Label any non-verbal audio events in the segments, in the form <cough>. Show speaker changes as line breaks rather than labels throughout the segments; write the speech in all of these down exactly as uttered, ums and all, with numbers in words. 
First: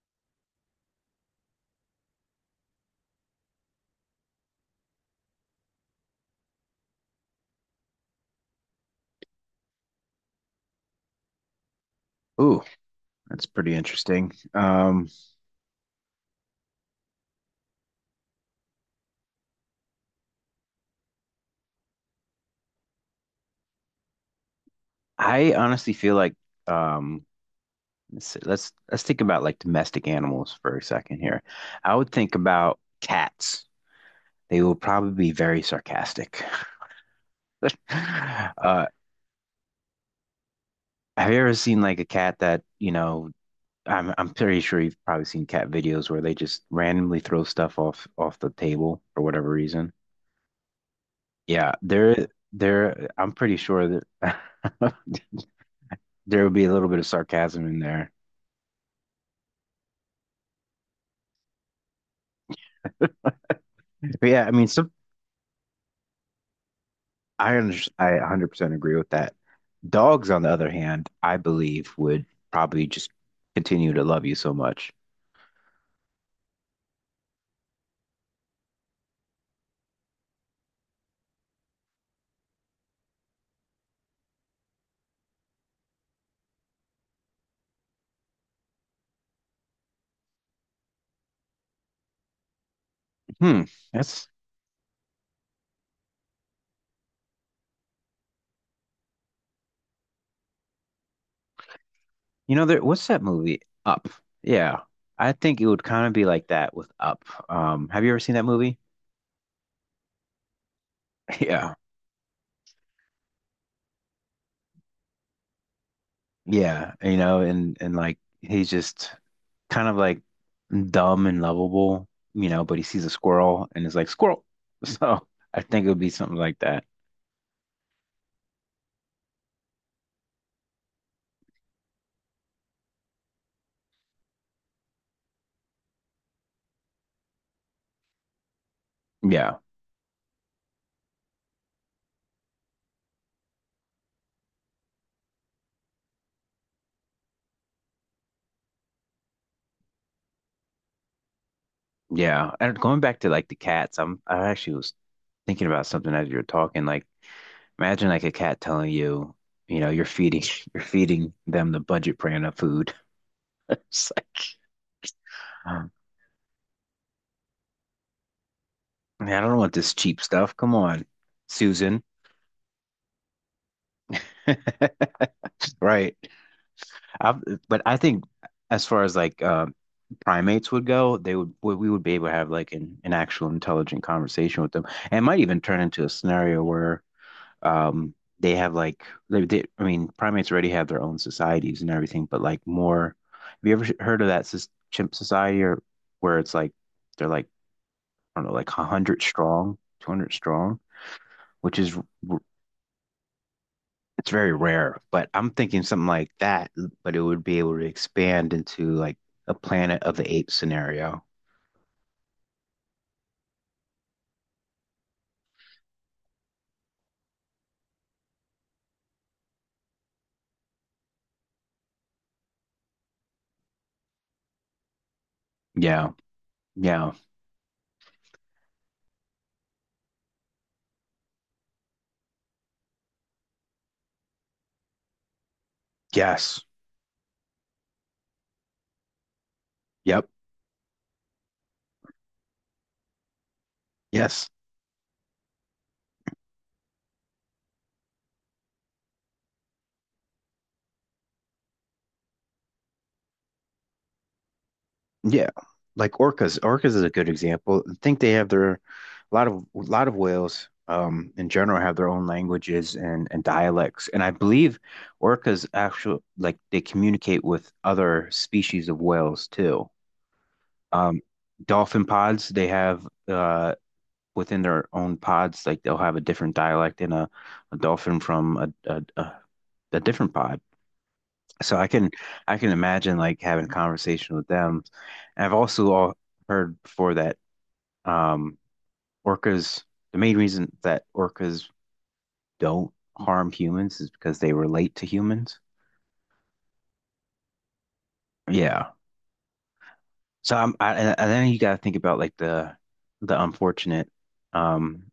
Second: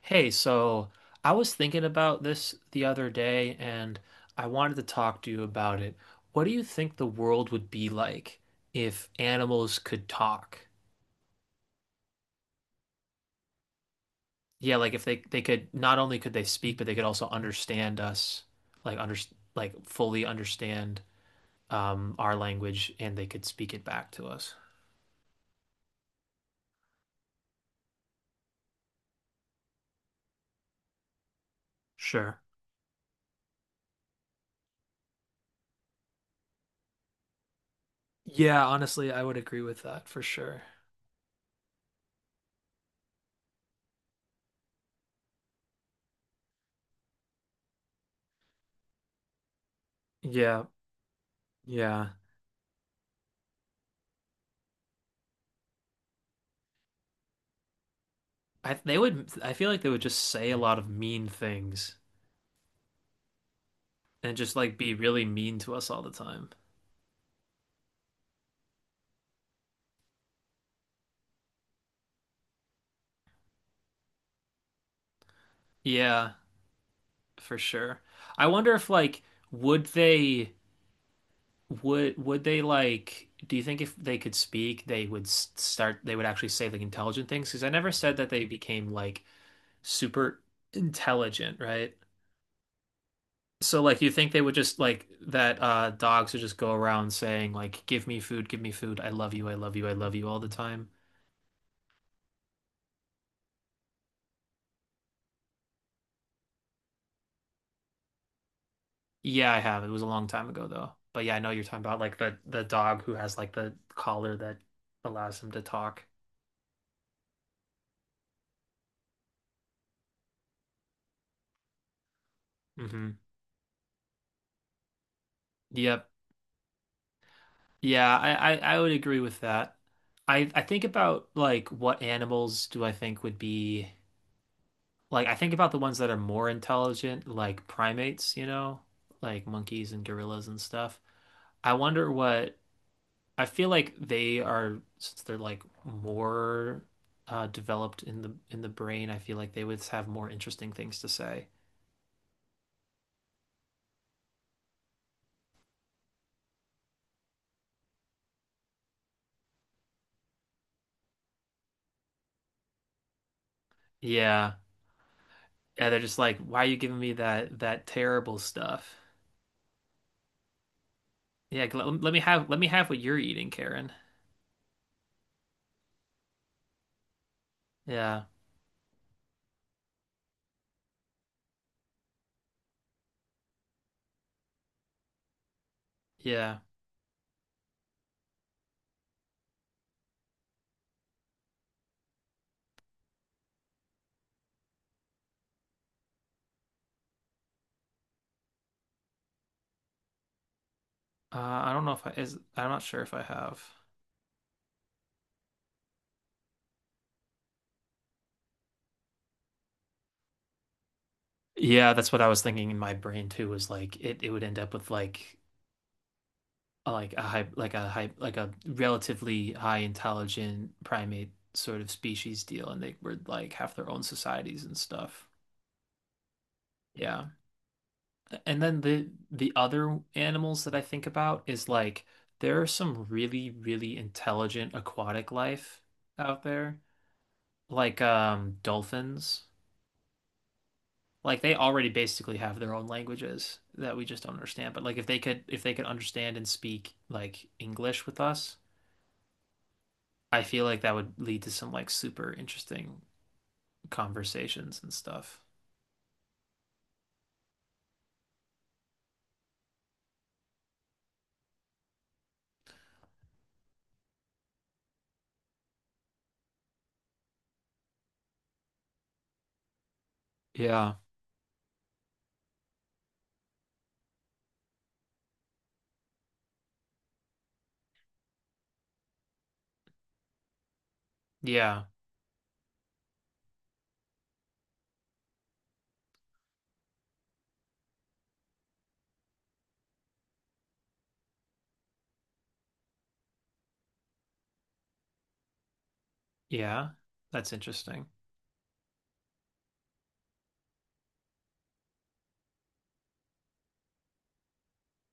Hey, so I was thinking about this the other day and I wanted to talk to you about it. What do you think the world would be like if animals could talk?
Ooh, that's pretty interesting.
Yeah, like if
Um,
they they could not only could they speak, but they could also understand us, like under like fully understand um our language and they could speak it back to us.
I honestly feel like um, let's see- let's let's think about like domestic animals for a second here. I would think
Sure.
about cats. They will probably be very sarcastic. <laughs>
Yeah,
Uh,
honestly, I would agree with that for sure.
have you ever seen like a cat that, you know, I'm I'm pretty sure you've probably seen cat videos where they just randomly throw stuff off off the table for whatever reason.
Yeah,
Yeah,
yeah.
there there I'm pretty sure that <laughs> there would be a little bit of sarcasm in there.
I they would I feel like they would just say a lot of mean things,
But
and
yeah, I
just
mean,
like
some
be really mean to us all the time.
I under I one hundred percent agree with that. Dogs, on the other hand, I believe would probably just continue to love you so much.
Yeah, for sure. I wonder if like would they would would they like do you think if they could speak they would s- start they would actually say like intelligent things? Because I never said that they became like super intelligent, right?
Hmm.
So like you
That's,
think they would just like that uh dogs would just go around saying like give me food, give me food, I love you, I love you, I love you all the time?
you know, there, What's that movie? Up. Yeah. I think it would kind of be like that with Up. Um, have you ever seen that movie?
Yeah, I have. It was a long time ago though. But yeah, I
<laughs>
know you're
Yeah.
talking about like the the dog who has like the collar that allows him to talk.
Yeah. You know, and and like he's just kind of like dumb and lovable, you know, but he sees a
Hmm.
squirrel and is like, squirrel. <laughs> So I think it would
Yep.
be something like that.
Yeah, I, I I would agree with that. I I think about like what animals do I think would be like I think about the ones that are more intelligent, like primates, you know, like
Yeah,
monkeys and gorillas and stuff. I wonder what I feel like they are since they're like more uh developed in the in the brain. I feel like they would have more interesting things to say.
yeah. And going back to like the cats, I'm I actually was thinking about something as you were talking. Like, imagine like a cat telling you, you know, you're feeding <laughs> you're feeding them the budget brand of food. <laughs> It's like,
Yeah. Yeah,
um,
they're just like, why are you giving me that that terrible stuff?
man, I don't want this cheap stuff. Come on,
Yeah, let,
Susan.
let me have let me have what you're eating, Karen.
<laughs> Right. I but I think
Yeah.
as far as like uh, primates would go, they would we we would be able to have like an, an actual intelligent conversation with them. And it might even turn into a
Yeah.
scenario where Um, they have like they, they I mean, primates already have their own societies and everything, but like more. Have you ever heard of that sus- chimp society or where it's like they're like I don't know, like one hundred strong, two hundred strong,
Uh, I
which
don't know
is
if I is
r-
I'm not sure if I have.
it's very rare. But I'm thinking something like that, but it would be able to expand into like a Planet of the Apes scenario.
Yeah, that's what I was thinking in my brain too, was like it, it would end up with like like a high, like a high, like a relatively high intelligent primate sort of species deal, and they were like have their own societies and stuff.
Yeah, yeah,
Yeah. And then the the other animals that I think about is like there are some really, really intelligent aquatic life out
yes,
there, like um dolphins.
yep,
Like they already basically have their own languages that we just don't
yes.
understand. But like if they could if they could understand and speak like English with us I feel like that would lead to some like super interesting conversations and stuff.
Yeah, like orcas. Orcas is a good example. I think they have their a lot of a lot of whales um in general have their own languages and and dialects. And I believe orcas actually like they communicate with other species of whales too.
Yeah.
Um, dolphin pods they have uh within their own pods like they'll have a different dialect in a, a dolphin from a, a a a different pod. So
Yeah.
I can I can imagine like having a conversation with them. And I've also all heard before that um, orcas, the main reason that orcas don't harm humans is because they relate to humans.
Yeah. That's interesting.
Yeah. So I'm, I, and and then you got to think about like the the unfortunate um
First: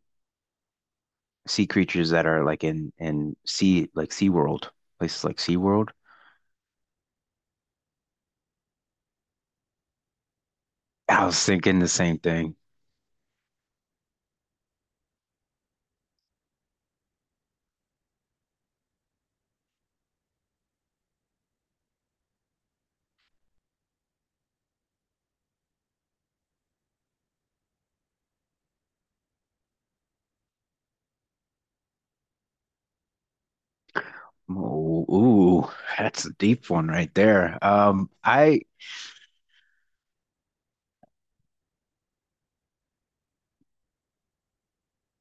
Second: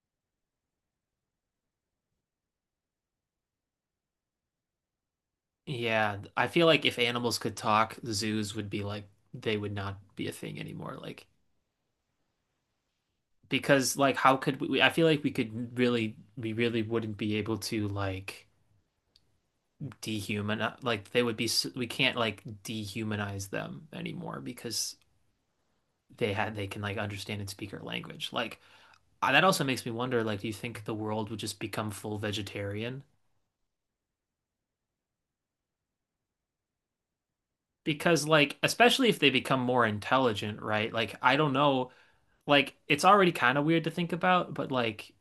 sea creatures that are like in in sea like Sea World, places like Sea World.
Yeah. I feel like if animals could talk, zoos would be like, they would not be a thing anymore. Like,
I was thinking the same thing.
because like, how could we? I feel like we could really, we really wouldn't be able to like dehumanize, like, they would be, we can't like dehumanize them anymore because they had, they can like understand and speak our language. Like, Uh, that also makes me wonder, like, do you think the world would just become full vegetarian?
Ooh, ooh, that's a deep one right there. Um,
Because, like,
I
especially if they become more intelligent, right? Like, I don't know, like, it's already kind of weird to think about, but like,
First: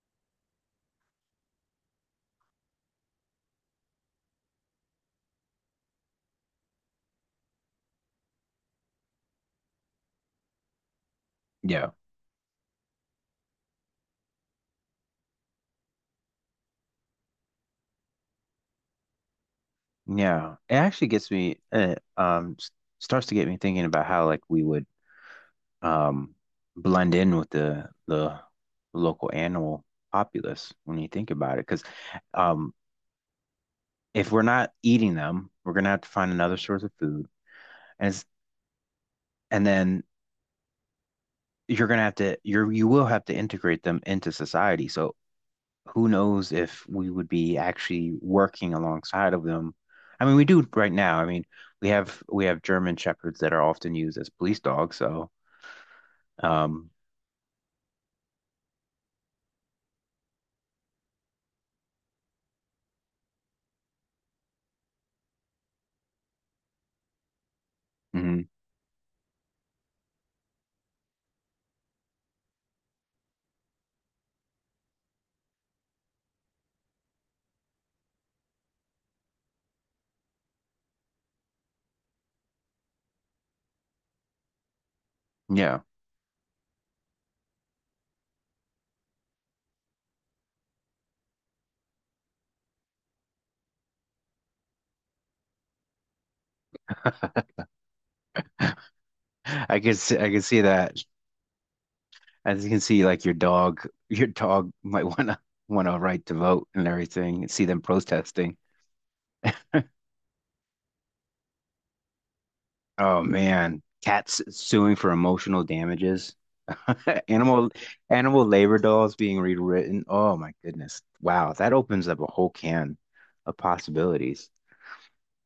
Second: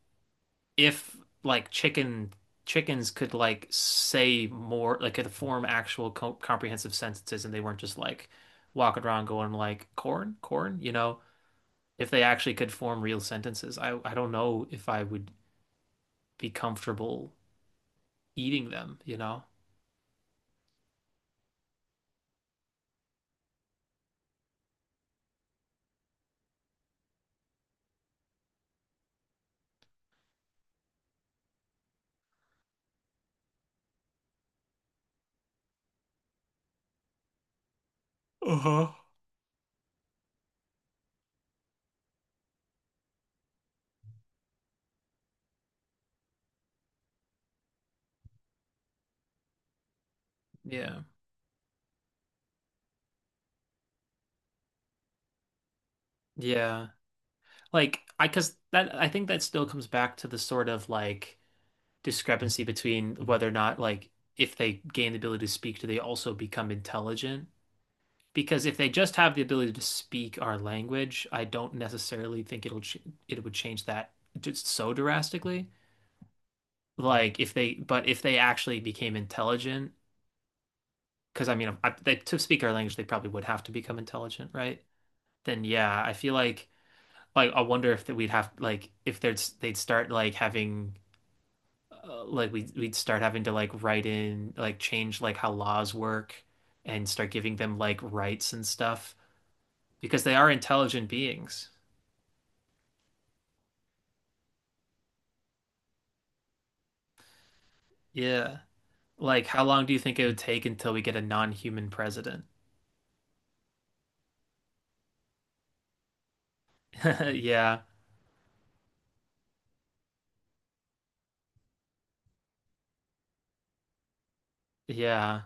if like chicken chickens could like say more, like, could form actual co comprehensive sentences, and they weren't just like walking around going like corn, corn, you know?
yeah,
If they actually could form real sentences, I I don't know if I would be comfortable eating them, you know?
yeah. It actually gets me uh, um s- starts to get me thinking about how like we would um, blend in with the the local animal populace when you think about it. Because um, if we're not eating them, we're gonna have to find another source of food, and it's,
Uh-huh.
and then you're gonna have to you're you will have to integrate them into society. So who knows if we would be actually working alongside of them? I mean, we do right
Yeah.
now. I mean, we have we have German shepherds that are often used as police dogs. So,
Yeah.
um,
Like I cuz that I think that still comes back to the sort of like discrepancy between whether or not like if they gain the ability to speak, do they also become intelligent?
mhm,
Because if they just have the ability to speak our language, I don't necessarily think it'll ch it would change that just so drastically. Like if they but if they actually became intelligent, because I mean I, they, to speak our language, they probably would have to become intelligent, right? Then
yeah,
yeah, I feel like Like, I wonder if that we'd have like if there's they'd start like having uh, like we we'd start having to like write in like change like how laws work and start giving them like rights and stuff
I could see,
because
I
they
could
are
see that.
intelligent beings.
As you can see, like your dog, <laughs> your dog might wanna want a right to vote and everything. See them protesting.
Yeah. Like, how long do you think it would take until we get a non-human president?
Oh man, cats suing for emotional damages. <laughs>
<laughs>
Animal
Yeah.
animal labor laws being rewritten. Oh my goodness. Wow, that opens up a whole can of possibilities.
Yeah.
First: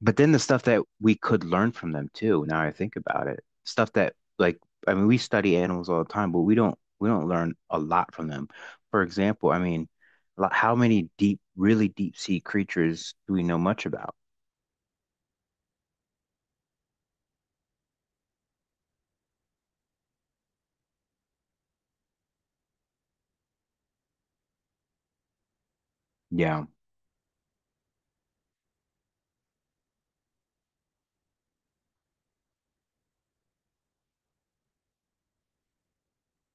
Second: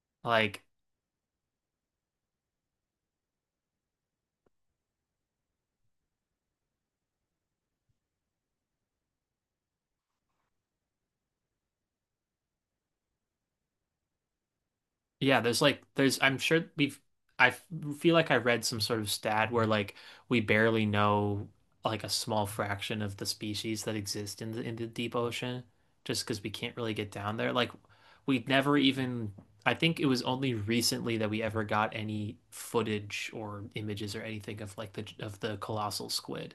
But then the stuff
Like
that we could learn from them too, now I think about it, stuff that like I mean we study animals all the time, but we don't we don't learn a lot from them. For example, I mean, lo- how many deep, really deep sea creatures do we know much about?
Yeah, there's like there's I'm sure we've I f- feel like I read some sort of stat where like we barely know like a small fraction of the species that exist in the in the deep ocean just because we
Yeah.
can't really get down there. Like we never even I think it was only recently that we ever got any footage or images or anything of like the of the colossal squid.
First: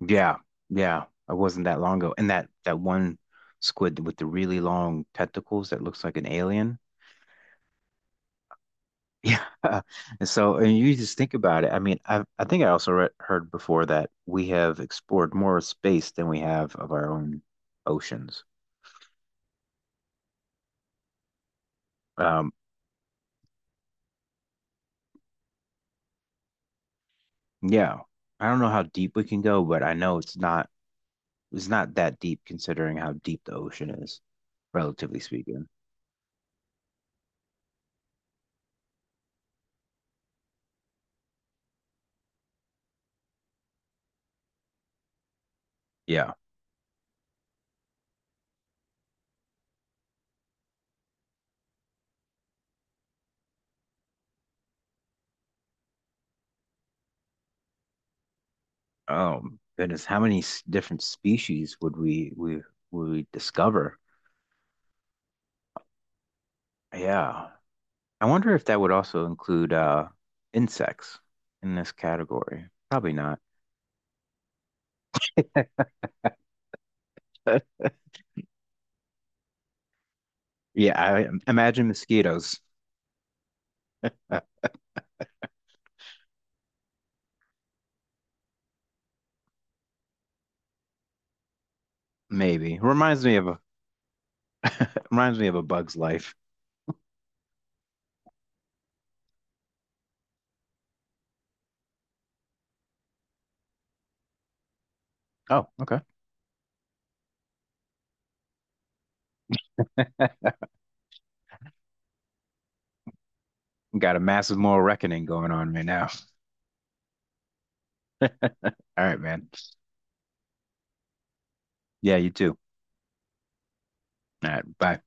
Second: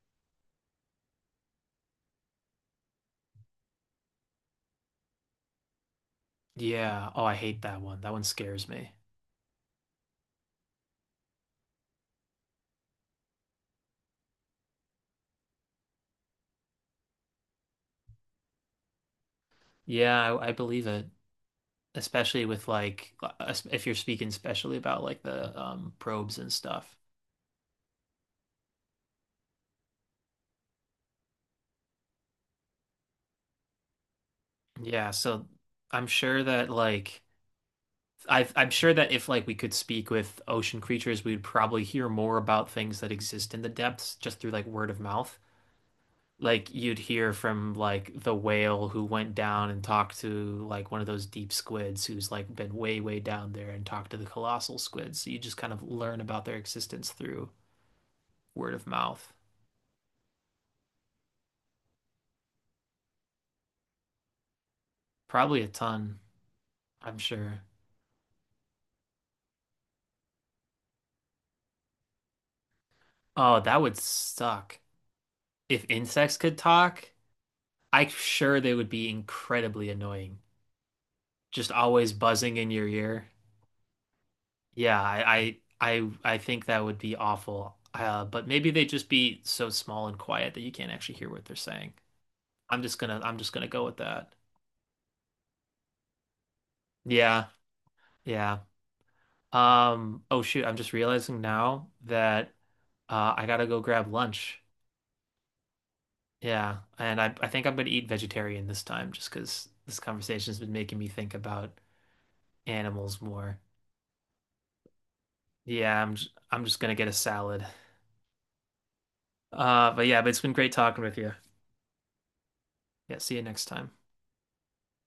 Yeah. Yeah. It wasn't that long ago. And that that one squid with the really long tentacles that looks like an alien.
Yeah. Oh, I hate that one. That one scares me.
Yeah. <laughs> And so, and you just think about it. I mean, I I think I also read, heard before that we have explored more space than we have of our own oceans.
Yeah, I, I believe it, especially
Um,
with like if you're speaking especially about like the um probes and stuff.
yeah. I don't know how deep we can go, but I know it's not it's not that deep considering how deep the ocean is,
Yeah,
relatively
so
speaking.
I'm sure that like I I'm sure that if like we could speak with ocean creatures, we'd probably hear more about things that exist in the depths just through like word of mouth.
Yeah.
Like you'd hear from like the whale who went down and talked to like one of those deep squids who's like been way, way down there and talked to the colossal squids. So you just kind of learn about their existence through word of mouth.
Um, goodness, how many s- different species would we we would we discover?
Probably a ton, I'm
Yeah.
sure.
I wonder if that would also include uh insects in this category. Probably not.
Oh, that would suck. If insects could talk,
<laughs>
I'm sure they would be incredibly annoying.
Yeah, I
Just
imagine
always buzzing
mosquitoes.
in your ear.
Uh,
Yeah, I I I, I think that would be awful. Uh, but maybe they'd just be so small and quiet that you can't actually hear what they're saying.
maybe
I'm just gonna
reminds me
I'm
of
just
a
gonna go with that.
Reminds me of a bug's life.
Yeah, yeah. Um, oh shoot, I'm just realizing now that uh, I gotta go grab lunch.
Oh, okay.
Yeah, and I I think I'm gonna eat vegetarian this time just because this
<laughs>
conversation's been making me think about animals more.
Got a massive moral reckoning going on right
Yeah,
now.
I'm j I'm just gonna get a salad.
All right, man.
Uh, but Yeah, but it's been great talking with you.
Yeah, you too.
Yeah, see you next time.
All right, bye.